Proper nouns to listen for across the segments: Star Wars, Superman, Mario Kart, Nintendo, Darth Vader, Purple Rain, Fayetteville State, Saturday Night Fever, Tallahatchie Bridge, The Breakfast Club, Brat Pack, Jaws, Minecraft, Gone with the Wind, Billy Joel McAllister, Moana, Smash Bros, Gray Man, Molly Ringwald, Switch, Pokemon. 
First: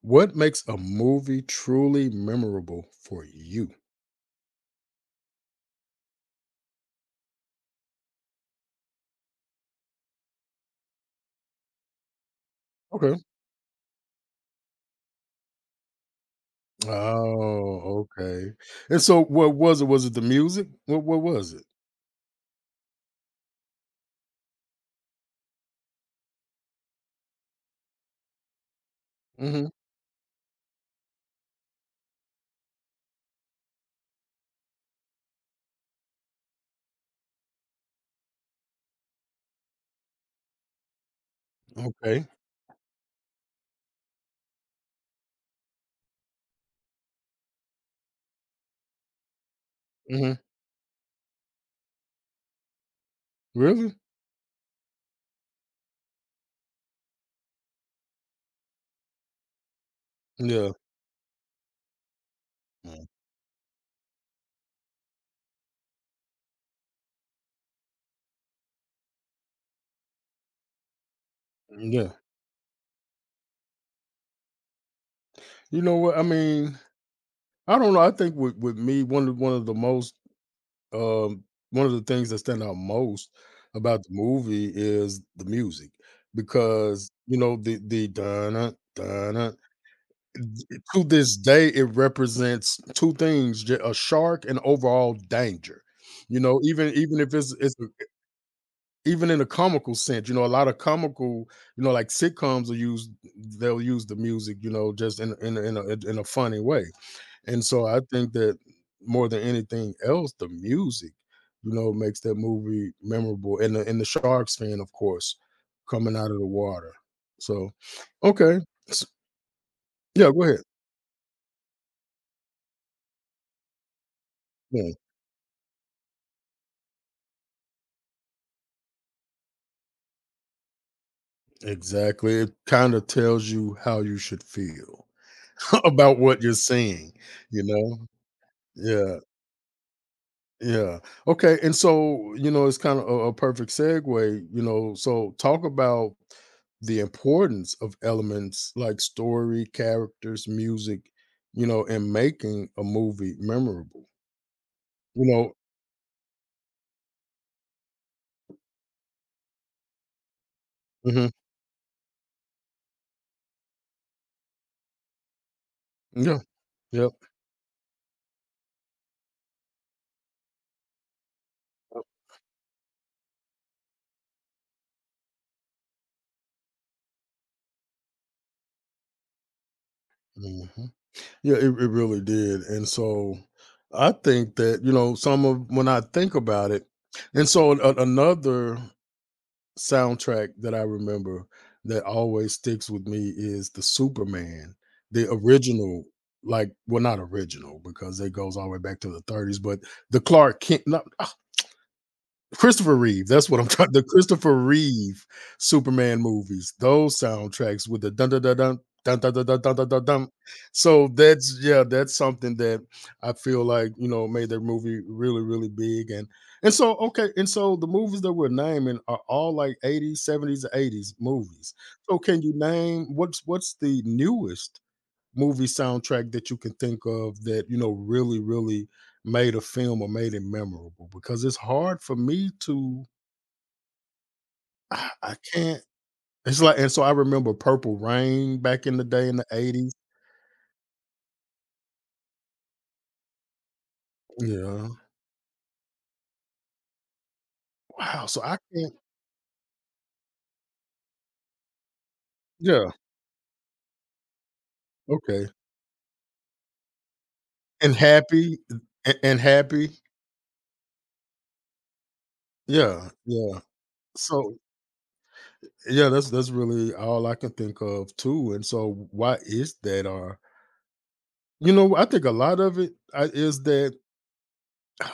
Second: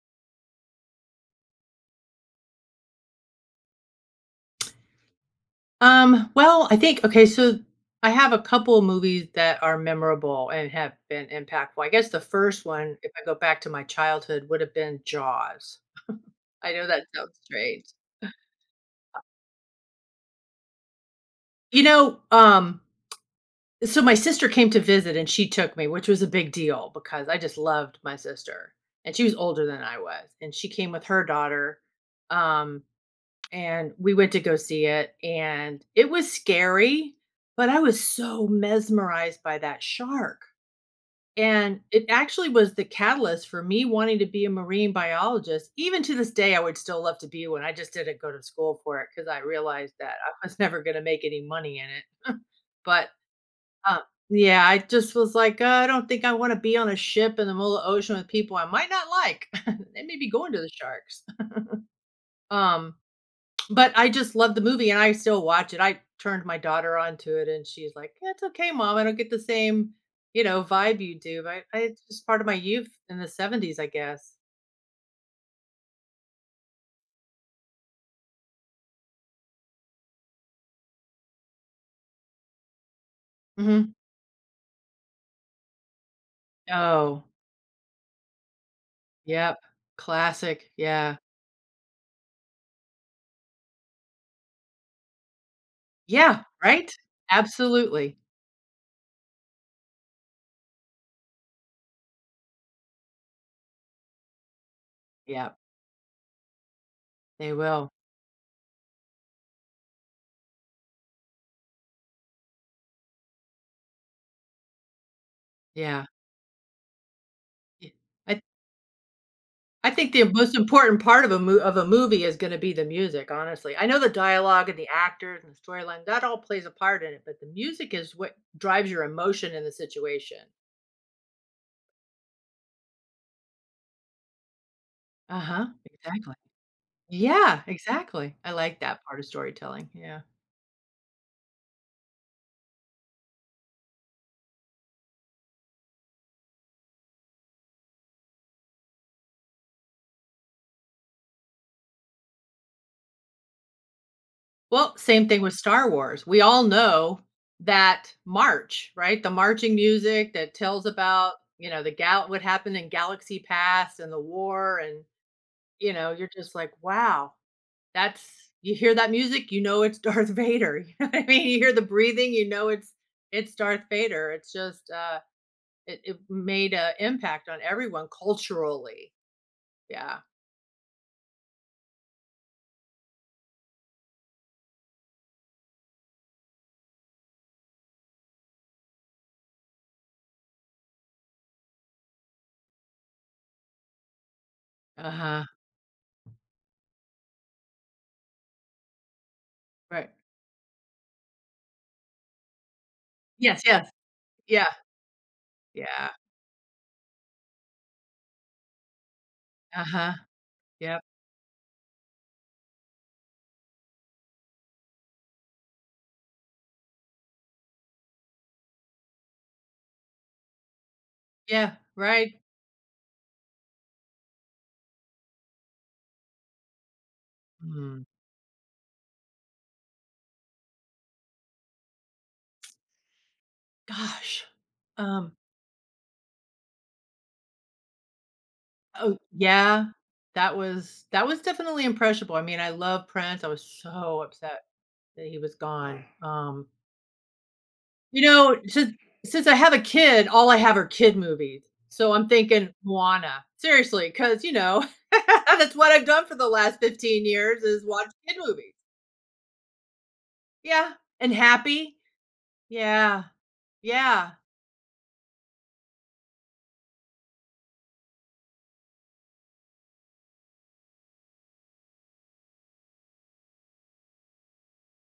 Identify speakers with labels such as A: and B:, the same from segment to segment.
A: What makes a movie truly memorable for you?
B: Well, I think, okay, so I have a couple movies that are memorable and have been impactful. I guess the first one, if
A: Okay.
B: I go back to my childhood, would have been Jaws. I know that sounds strange.
A: Oh, okay. And so what was it? Was it the music? What was it?
B: You know, um, so my sister came to visit, and she took me, which was a big deal because I just loved my sister. And she was older
A: Hmm.
B: than I was. And she came with her daughter. Um, and we went to go see it. And it was scary, but I was so mesmerized by that shark. And it
A: Okay.
B: actually was the catalyst for me wanting to be a marine biologist. Even to this day, I would still love to be one. I just didn't go to school for it because I realized that
A: Hmm.
B: I was never going to make any money in it. But
A: Really?
B: uh, yeah, I just was like, I don't think I want to be on a ship in the middle of the ocean with people I might not like. They may be going to the
A: Yeah.
B: sharks. Um,
A: Mm.
B: but I just love the movie, and I still watch it. I turned my daughter onto it, and she's like, "Yeah, it's okay, mom. I don't get the same, vibe you do, but it's
A: Yeah.
B: just part of my youth in the 70s, I guess."
A: You know what? I mean, I don't know. I think with me, one of the most um one of the things that stand out most
B: Mhm.
A: about the movie is the music because
B: Oh,
A: you know the dun dun.
B: yep. Classic.
A: To
B: Yeah.
A: this day, it represents 2 things, j a shark and overall danger, you
B: Yeah,
A: know,
B: right?
A: even if it's
B: Absolutely.
A: even in a comical sense, you know, a lot of comical, you know, like sitcoms will use they'll use the music, you know, just in
B: Yeah,
A: in a funny way,
B: they
A: and so
B: will.
A: I think that more than anything else, the music, you know, makes that movie memorable, and the sharks fan, of course,
B: Yeah.
A: coming out of the water, so
B: Y I
A: okay, s
B: I think the
A: yeah, go
B: most
A: ahead.
B: important part of a mo of a movie is gonna be the music, honestly. I know the dialogue and the
A: Yeah.
B: actors and the storyline, that all plays a part in it, but the music is what drives your emotion in the situation.
A: Exactly. It kind of tells you how you should feel
B: Uh-huh,
A: about
B: exactly.
A: what you're seeing,
B: Yeah,
A: you know?
B: exactly. I like that part
A: Yeah.
B: of storytelling, yeah.
A: Yeah. Okay. And so, it's kind of a perfect segue, So, talk about the importance of elements like story, characters, music, you know, in making a movie memorable,
B: Well,
A: you
B: same thing
A: know?
B: with Star Wars. We all know that march, right? The marching music that tells
A: Hmm.
B: about, the gal what happened in Galaxy Pass and the war, and, you're
A: Yeah.
B: just like,
A: Yep.
B: "Wow." That's you hear that music, you know it's Darth Vader, you know what I mean? You hear the breathing, you know it's Darth Vader. It's just, it made an impact on everyone culturally. Yeah.
A: Mm-hmm. Yeah, it really did. And so I think that, you know, some of when I think about it, and so another soundtrack that I remember that always sticks with me is the Superman, the
B: Uh-huh.
A: original, like, well, not original because it goes all the way back to the 30s, but
B: Right.
A: the Clark Kent. Not, Christopher Reeve, that's what
B: Yes,
A: I'm
B: yes.
A: trying the Christopher
B: Yeah.
A: Reeve
B: Yeah.
A: Superman movies, those soundtracks with the dun dun dun dun, dun dun dun dun dun dun dun
B: Uh-huh.
A: dun.
B: Yep.
A: So that's yeah, that's something that I feel like, you know, made their movie really, really big. And so okay, and so the movies that we're naming are all like 80s, 70s, 80s
B: Yeah,
A: movies. So
B: right.
A: can you name what's the newest movie soundtrack that you can think of that you know
B: Mm.
A: really really made a film or made it memorable, because it's hard for me to
B: Gosh.
A: I,
B: Um,
A: I can't, it's like, and so I remember Purple Rain back in the
B: oh,
A: day in the
B: yeah.
A: 80s.
B: That was definitely impressionable. I mean, I love Prince. I was so upset
A: Yeah.
B: that he was gone. You
A: Wow. So
B: know,
A: I
B: since
A: can't.
B: since I have a kid, all I have are kid movies. So I'm thinking
A: Yeah,
B: Moana, seriously, because,
A: okay.
B: that's what I've done for the last 15 years is
A: And
B: watch kid
A: happy.
B: movies.
A: And happy.
B: Yeah, and Happy.
A: Yeah,
B: Yeah,
A: yeah.
B: yeah.
A: So yeah, that's really all I can think of too. And so why is that? Or you know, I think a lot of it is that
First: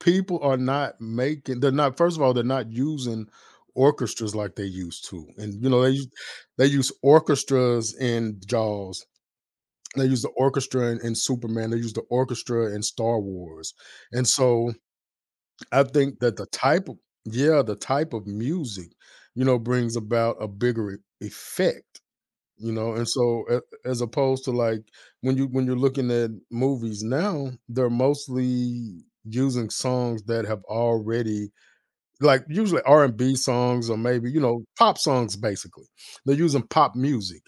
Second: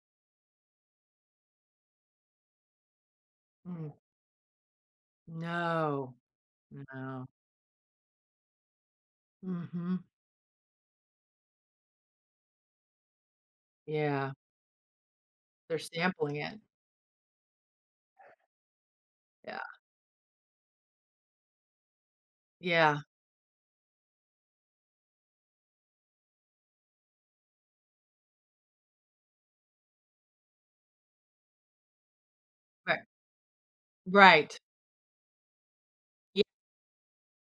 A: people are not making, they're not, first of all, they're not using
B: Mm,
A: orchestras like they used to. And you know they use,
B: no.
A: they use
B: No.
A: orchestras in Jaws,
B: Mhm.
A: they use the orchestra in Superman, they use the orchestra in Star Wars. And
B: Yeah,
A: so
B: they're
A: I think
B: sampling
A: that the
B: it.
A: type of, yeah, the type of music, you know,
B: Yeah.
A: brings about a bigger effect, you know.
B: Yeah.
A: And so as opposed to like when you're looking at movies now, they're mostly using songs that have already, like usually
B: Right.
A: R&B songs or maybe, you
B: Right.
A: know, pop songs basically. They're
B: Ye
A: using pop music.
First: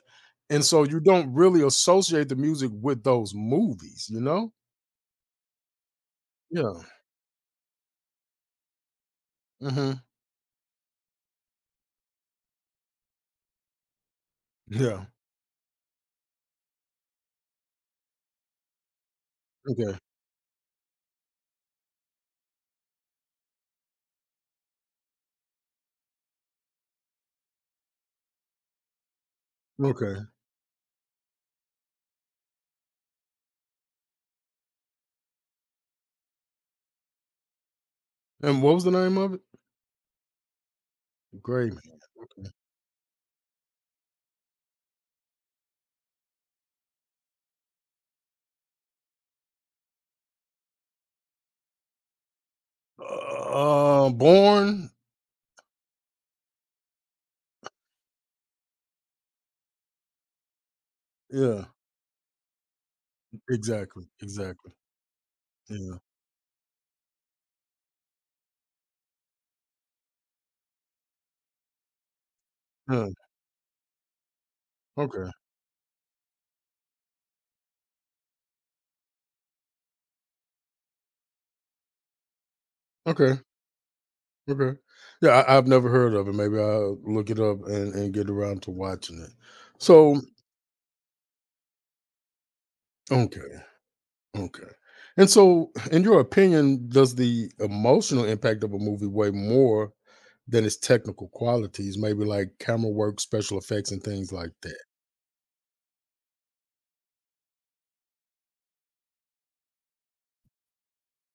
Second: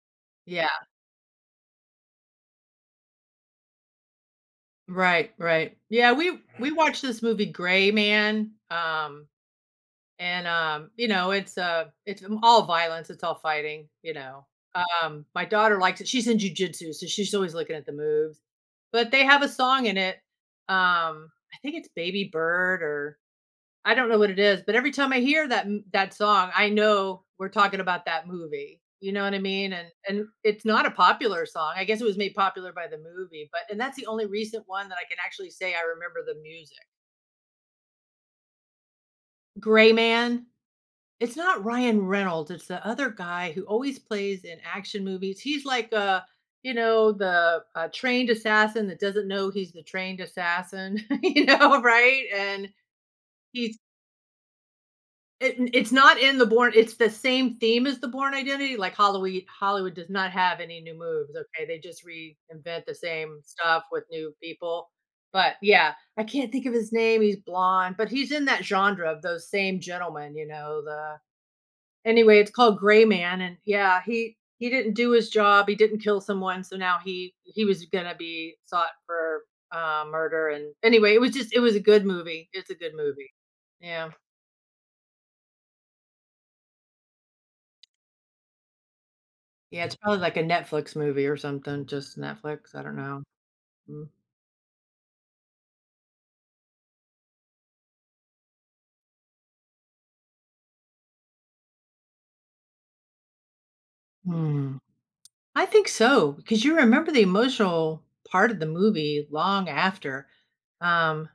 A: And
B: yeah.
A: so you don't really associate the music with those movies, you know?
B: Right, right. Yeah, we
A: Yeah.
B: watched this movie, Gray Man.
A: Mhm.
B: And, it's all violence, it's all fighting.
A: Yeah.
B: My daughter likes it. She's in jujitsu, so she's always looking at the moves. But they have a song in
A: Okay.
B: it. I think it's Baby Bird, or I don't know what it is, but every time I hear that song, I know we're talking about that movie. You know what I mean? And
A: Okay.
B: it's not a popular song. I guess it was made popular by the movie, but and that's the only recent one that I can actually say I remember the music.
A: And what was the name of it?
B: Gray Man. It's not
A: Gray Man.
B: Ryan
A: Okay.
B: Reynolds, it's the other guy who always plays in action movies. He's like the trained assassin that doesn't know he's the trained assassin, right? And he's
A: Born.
B: it it's not in the born. It's the same theme as the born Identity, like, Hollywood does not have any new moves,
A: Yeah.
B: okay? They just reinvent the same stuff with
A: Exactly.
B: new
A: Exactly.
B: people. But, yeah,
A: Yeah.
B: I can't think of his name, he's blonde, but he's in that genre of those same gentlemen, you know, the anyway, it's called Gray
A: Yeah.
B: Man. And yeah, he didn't do his
A: Okay.
B: job, he didn't kill someone, so now he was gonna be sought for murder. And anyway, it was just, it was a good movie, it's a good movie.
A: Okay.
B: Yeah.
A: Okay. Yeah, I've never heard of it. Maybe I'll look it up and get around to watching it.
B: Yeah, it's probably
A: So,
B: like a Netflix movie or something, just Netflix, I don't know.
A: okay.
B: Mm.
A: Okay. And so, in your opinion, does the emotional impact of a movie weigh more than its technical qualities, maybe like camera work, special effects, and things like
B: Hmm.
A: that?
B: I think so because you remember the emotional part of the movie long after. Um,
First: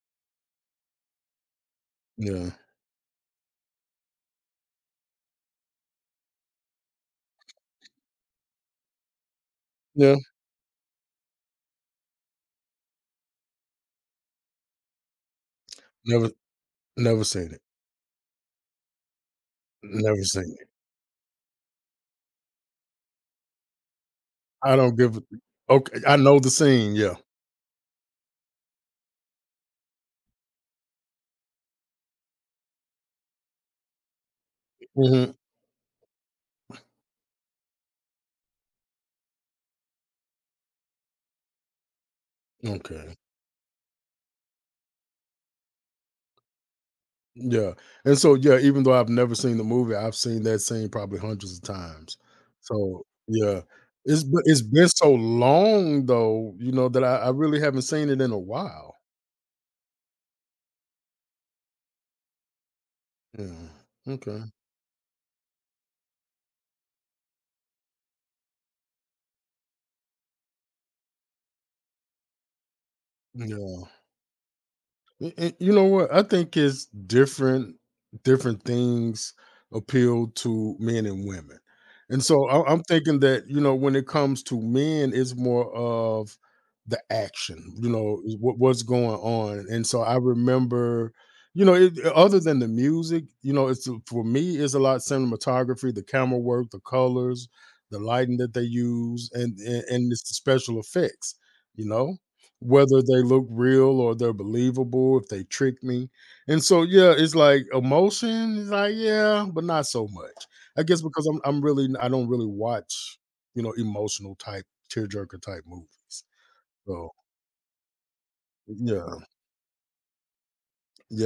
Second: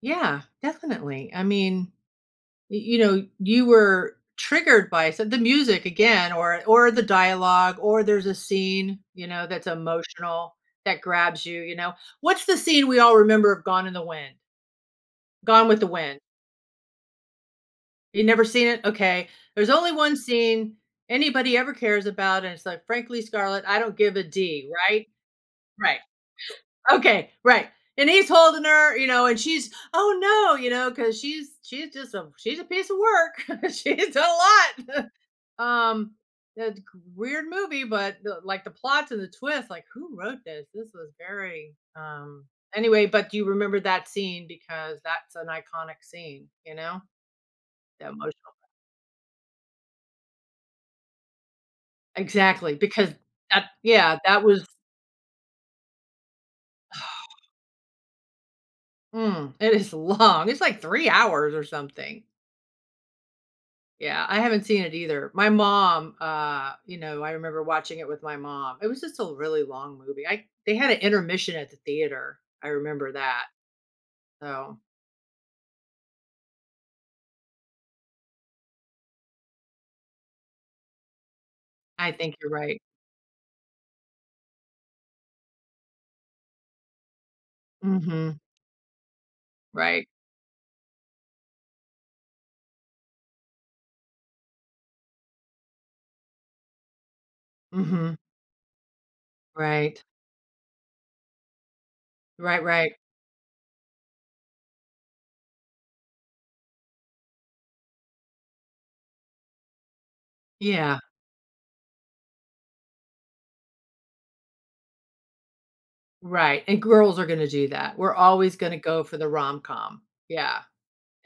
B: yeah, definitely, I mean,
A: Yeah.
B: you were triggered by the music again, or the dialogue, or there's a scene, that's
A: Yeah.
B: emotional that grabs you you know What's the scene we all remember of Gone with the Wind?
A: Never, never seen it.
B: You never seen it? Okay. There's only one
A: Never seen it.
B: scene anybody ever cares about, and it's like, "Frankly, Scarlett, I don't give a d,"
A: I don't
B: right?
A: give a,
B: Right.
A: okay. I know the scene, yeah.
B: Okay, right. And he's holding her, and she's, "Oh no," because she's a piece of work. She's done a lot.
A: Hmm.
B: Um, it's weird movie, but, like the plots and the twists, like who wrote this? This was very, anyway,
A: Okay.
B: but you remember that scene because that's an iconic scene, you know?
A: Yeah.
B: The
A: And so
B: emotional.
A: yeah, even though I've never seen the movie, I've seen that scene probably hundreds of times.
B: Exactly,
A: So
B: because
A: yeah.
B: that yeah,
A: It's, but it's been so long though, you know, that I really haven't seen it in a while.
B: it is long. It's like 3 hours or something.
A: Yeah.
B: Yeah, I
A: Okay.
B: haven't seen it either. My mom, you know, I remember watching it with my mom. It was just a really long movie. I They had an intermission at the theater. I remember that.
A: Yeah.
B: So,
A: And you know what? I think it's different. Different things appeal to men and women,
B: I
A: and
B: think
A: so
B: you're
A: I,
B: right.
A: I'm thinking that you know when it comes to men, it's more of the action. You know is
B: Mhm.
A: what's going on, and so
B: Right.
A: I remember. You know, it, other than the music, you know, it's for me, it's a lot cinematography, the camera work, the colors, the
B: Mhm.
A: lighting that they use, and and,
B: Right.
A: and it's the special effects. You know,
B: Right, right.
A: whether they look real or they're believable, if they trick me. And so yeah, it's like emotion is like, yeah, but not so much. I
B: Yeah.
A: guess because I'm really I don't really watch, you know, emotional type tearjerker type movies.
B: Right, and
A: So
B: girls are gonna do that. We're always gonna go for
A: yeah.
B: the rom-com. Yeah,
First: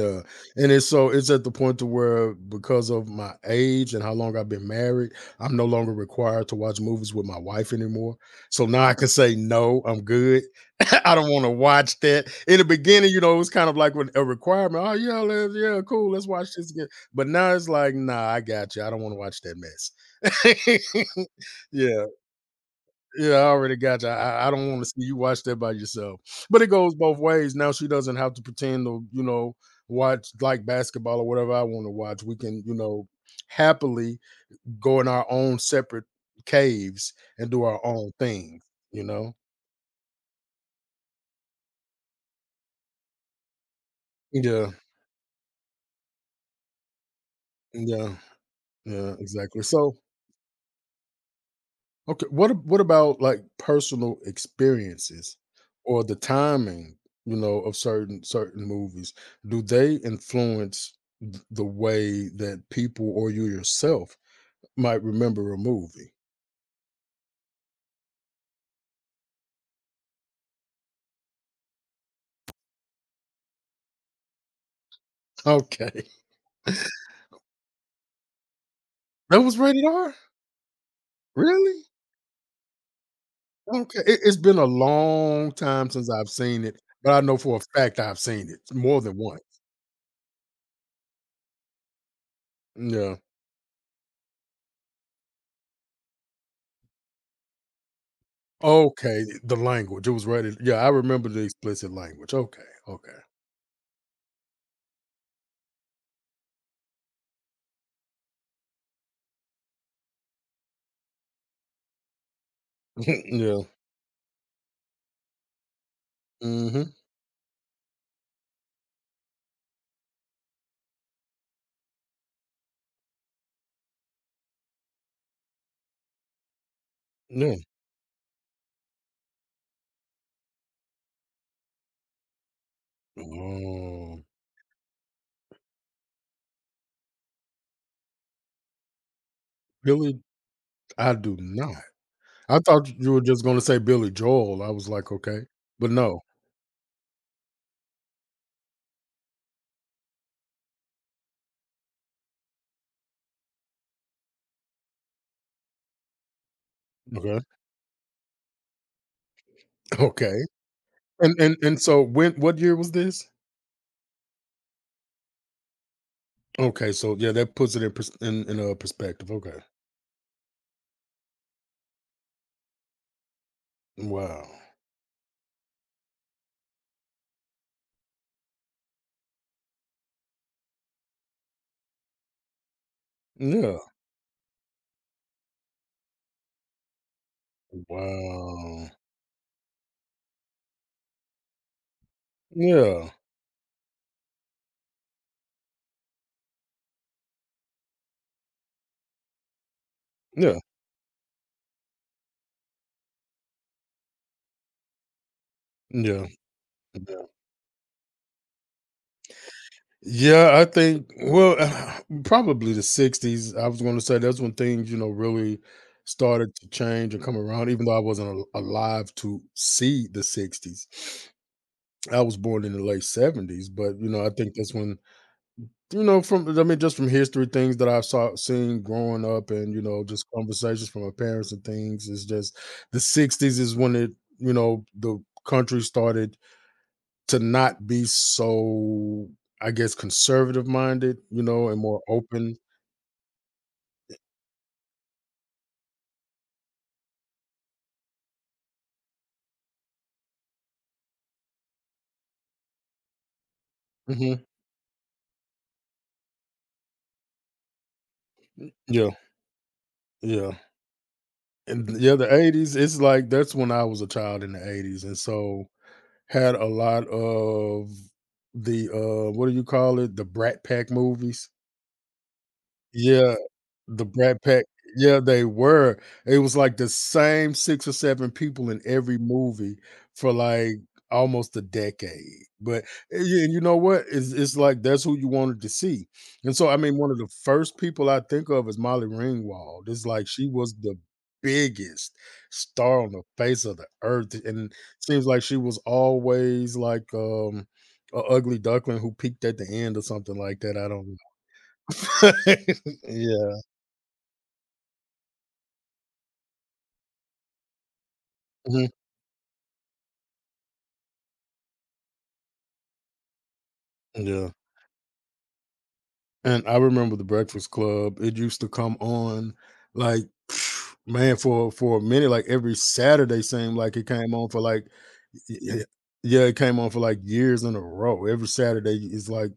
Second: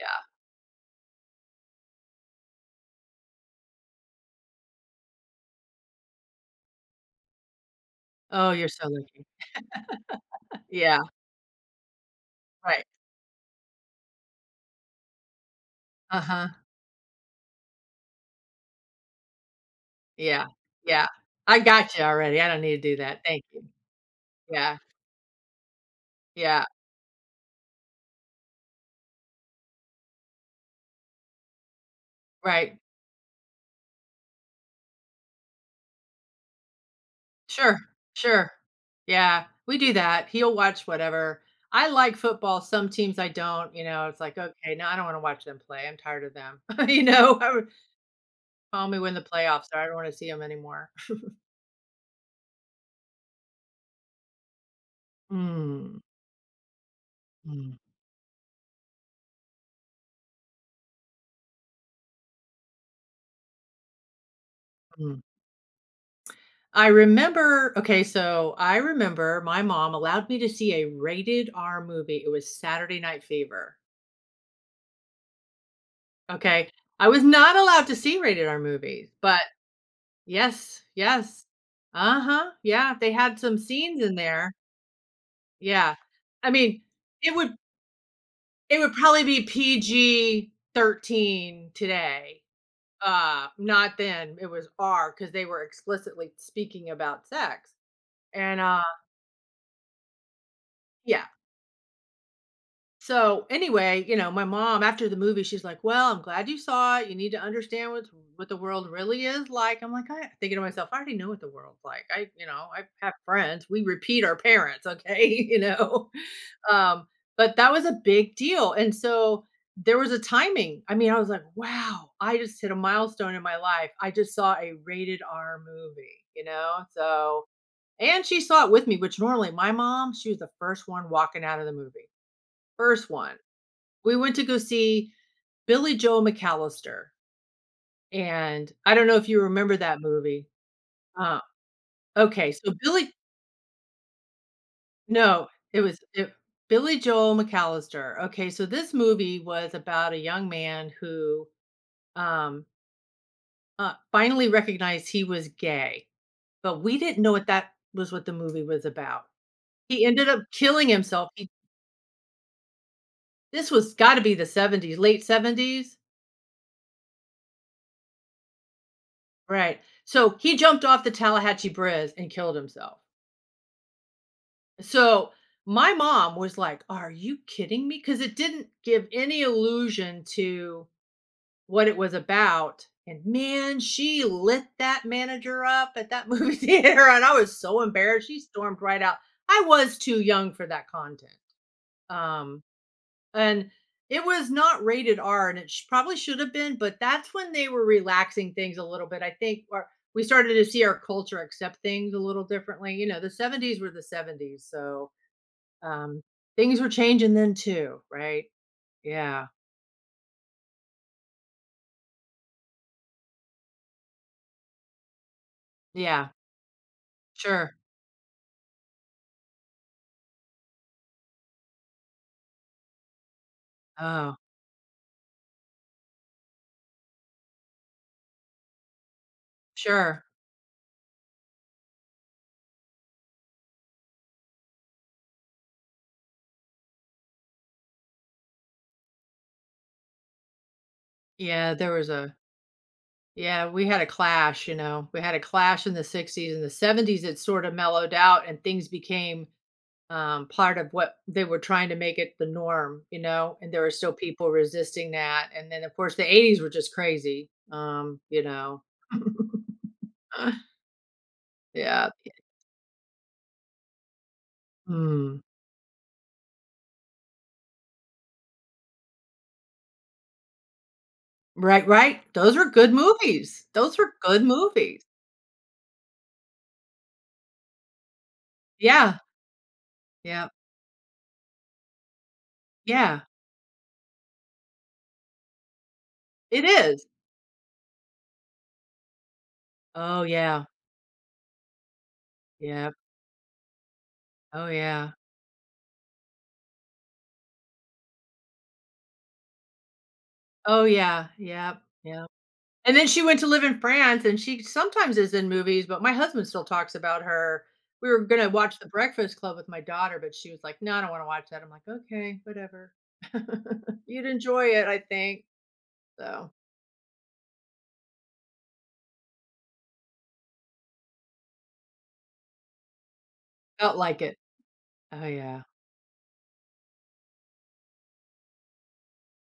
B: yeah.
A: and it's so it's at the point to where because of my age and how long I've been married, I'm no longer required to watch movies with my wife anymore.
B: Oh,
A: So
B: you're
A: now
B: so
A: I can
B: lucky.
A: say no, I'm good.
B: Yeah,
A: I don't want to watch that. In the
B: right.
A: beginning, you know, it was kind of like with a requirement. Oh yeah, let's, yeah, cool, let's watch
B: Uh-huh.
A: this again. But now it's like, nah, I got you. I don't want to watch that
B: Yeah, yeah.
A: mess.
B: I got you
A: yeah,
B: already. I don't need to do that.
A: yeah,
B: Thank
A: I
B: you.
A: already got you. I don't
B: Yeah,
A: wanna see you watch that by yourself. But
B: yeah.
A: it goes both ways. Now she doesn't have to pretend to, you know, watch, like, basketball or whatever I wanna watch. We can, you
B: Right.
A: know, happily go in our own separate caves and do
B: Sure,
A: our own
B: sure.
A: thing, you know?
B: Yeah, we do that. He'll watch whatever. I like football, some teams I don't, you know, it's like,
A: Yeah,
B: "Okay, no, I don't wanna watch them play. I'm tired of them." You know?
A: yeah,
B: Call me when
A: yeah,
B: the
A: exactly.
B: playoffs are, I don't
A: So
B: wanna see them anymore.
A: okay, what ab what about, like, personal experiences
B: Mm,
A: or the timing, you know, of
B: mm,
A: certain movies? Do they influence th the way that people or you yourself might
B: mm.
A: remember a movie?
B: I remember Okay, so I remember my mom allowed me to see a rated R movie. It was Saturday Night Fever,
A: Okay.
B: okay? I was not allowed to see rated R movies, but
A: That was rated R?
B: yes, yes.
A: Really?
B: Uh-huh, yeah, they had some
A: Okay,
B: scenes in
A: it it's
B: there.
A: been a long time
B: Yeah.
A: since I've
B: I
A: seen
B: mean,
A: it, but I
B: it
A: know
B: would
A: for a fact I've seen it
B: it would
A: more than
B: probably
A: once.
B: be PG-13 today.
A: Yeah.
B: Not then, it was R because they were explicitly speaking about sex, and,
A: Okay, the language, it was rated yeah, I
B: yeah.
A: remember the explicit language. Okay, okay.
B: So anyway, my mom after the movie, she's like, "Well, I'm glad you saw it. You need to understand what the world really is like." I'm like, I thinking to myself, I already know what the world's like. I have
A: Yeah,
B: friends. We repeat our parents, okay, you know.
A: mhm.
B: Um, but that was a big deal, and so there was a timing. I mean, I was like, "Wow, I just hit a milestone in my life. I just saw a rated R movie," you know. So
A: No.
B: and she saw it with me, which normally my mom, she was the first one walking out of the movie. First one we
A: Oh,
B: went to go see Billy Joel McAllister, and I don't know if you remember that
A: Billy,
B: movie.
A: I do
B: Uh,
A: not.
B: okay,
A: I
B: so
A: thought
B: Billy
A: you were just gonna say Billy Joel. I was like, "Okay,"
B: no, it
A: but
B: was
A: no.
B: it Billy Joel McAllister. Okay, so this movie was about a young man who, um, finally recognized he was gay, but we didn't know
A: Okay.
B: what that was what the movie was about. He ended
A: Okay.
B: up killing himself.
A: And and and so when what year was this?
B: This was got to be the 70s, late 70s,
A: Okay, so yeah, that puts it in pers in, a perspective, okay.
B: right? So he jumped off the Tallahatchie Bridge and killed himself.
A: Wow.
B: So my mom was like, "Are you kidding me?" Because it didn't give any allusion to what it was about. And man,
A: Yeah.
B: she lit that manager up at that movie theater, and I was so embarrassed. She stormed
A: Wow.
B: right out. I was too young for that content, um,
A: Yeah.
B: and it was not rated R, and probably should have been. But that's when they were relaxing things a little bit. I think, or we started
A: Yeah.
B: to see our culture accept things a little differently. You know, the '70s were the '70s, so, um, things were
A: Yeah.
B: changing then too, right? Yeah.
A: Yeah, I think well, probably the '60s. I was going to say that's when things, you know, really
B: Yeah.
A: started to change and come around.
B: Sure.
A: Even though I wasn't alive to see the '60s, I was born in the late '70s. But you know, I
B: Oh,
A: think that's when you know, from I mean, just from history, things that I saw seen growing up, and you know,
B: sure.
A: just conversations from my parents and things. It's just the '60s is when it, you know, the country started to not be so, I guess, conservative minded, you know,
B: Yeah,
A: and
B: there
A: more
B: was a
A: open.
B: yeah, we had a clash, you know. We had a clash in the 60s, and the 70s it sort of mellowed out, and things became part of what they were trying to make it the norm, you know, and there were still
A: Hmm.
B: people resisting that. And then of course the 80s were just crazy.
A: Yeah, yeah. And
B: Yeah.
A: yeah, the 80s, it's like that's when I was a child in the 80s. And
B: Mm.
A: so had a lot of the what do you call it? The Brat Pack movies.
B: Right, right. Those were good
A: Yeah,
B: movies. Those
A: the
B: were
A: Brat
B: good
A: Pack,
B: movies.
A: yeah, they were. It was like the same 6 or 7 people in every
B: Yeah.
A: movie for,
B: Yeah.
A: like, almost a decade, but
B: Yeah.
A: and you know what? It's like that's who you wanted to see, and
B: It
A: so, I mean,
B: is.
A: one of the first people I think of is Molly Ringwald. It's
B: Oh,
A: like she
B: yeah.
A: was the biggest
B: Yeah.
A: star on the face of the earth,
B: Oh,
A: and
B: yeah.
A: seems like she was always like, a ugly duckling who peaked at the end or something like that,
B: Oh,
A: I don't know.
B: yeah. Yeah, yeah. And then she went to
A: Yeah.
B: live in France, and she sometimes is in movies, but my husband still talks about her. We were gonna watch The
A: Mhm.
B: Breakfast Club with my daughter, but she was like, "No, I don't want to watch that." I'm like, "Okay, whatever." You'd
A: Yeah.
B: enjoy it, I think. So
A: And I remember The Breakfast Club, it used to come on like, man, for a minute, like every Saturday seemed
B: felt
A: like it
B: like
A: came
B: it.
A: on for like
B: Oh,
A: y-
B: yeah.
A: y- yeah, it came on for like years in a row. Every Saturday is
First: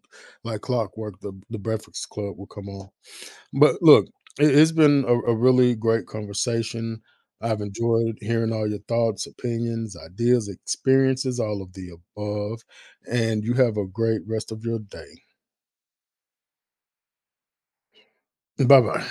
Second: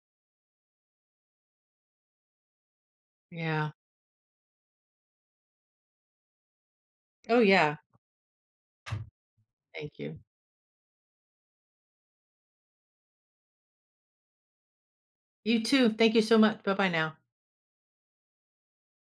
A: like clockwork. The Breakfast Club will come on.
B: Yeah.
A: But look, it's been a really great conversation.
B: Oh,
A: I've
B: yeah.
A: enjoyed hearing all your thoughts, opinions,
B: Thank you.
A: ideas, experiences, all of the above. And you have a great rest of your day.
B: You too. Thank you so much. Bye bye now.
A: Bye bye.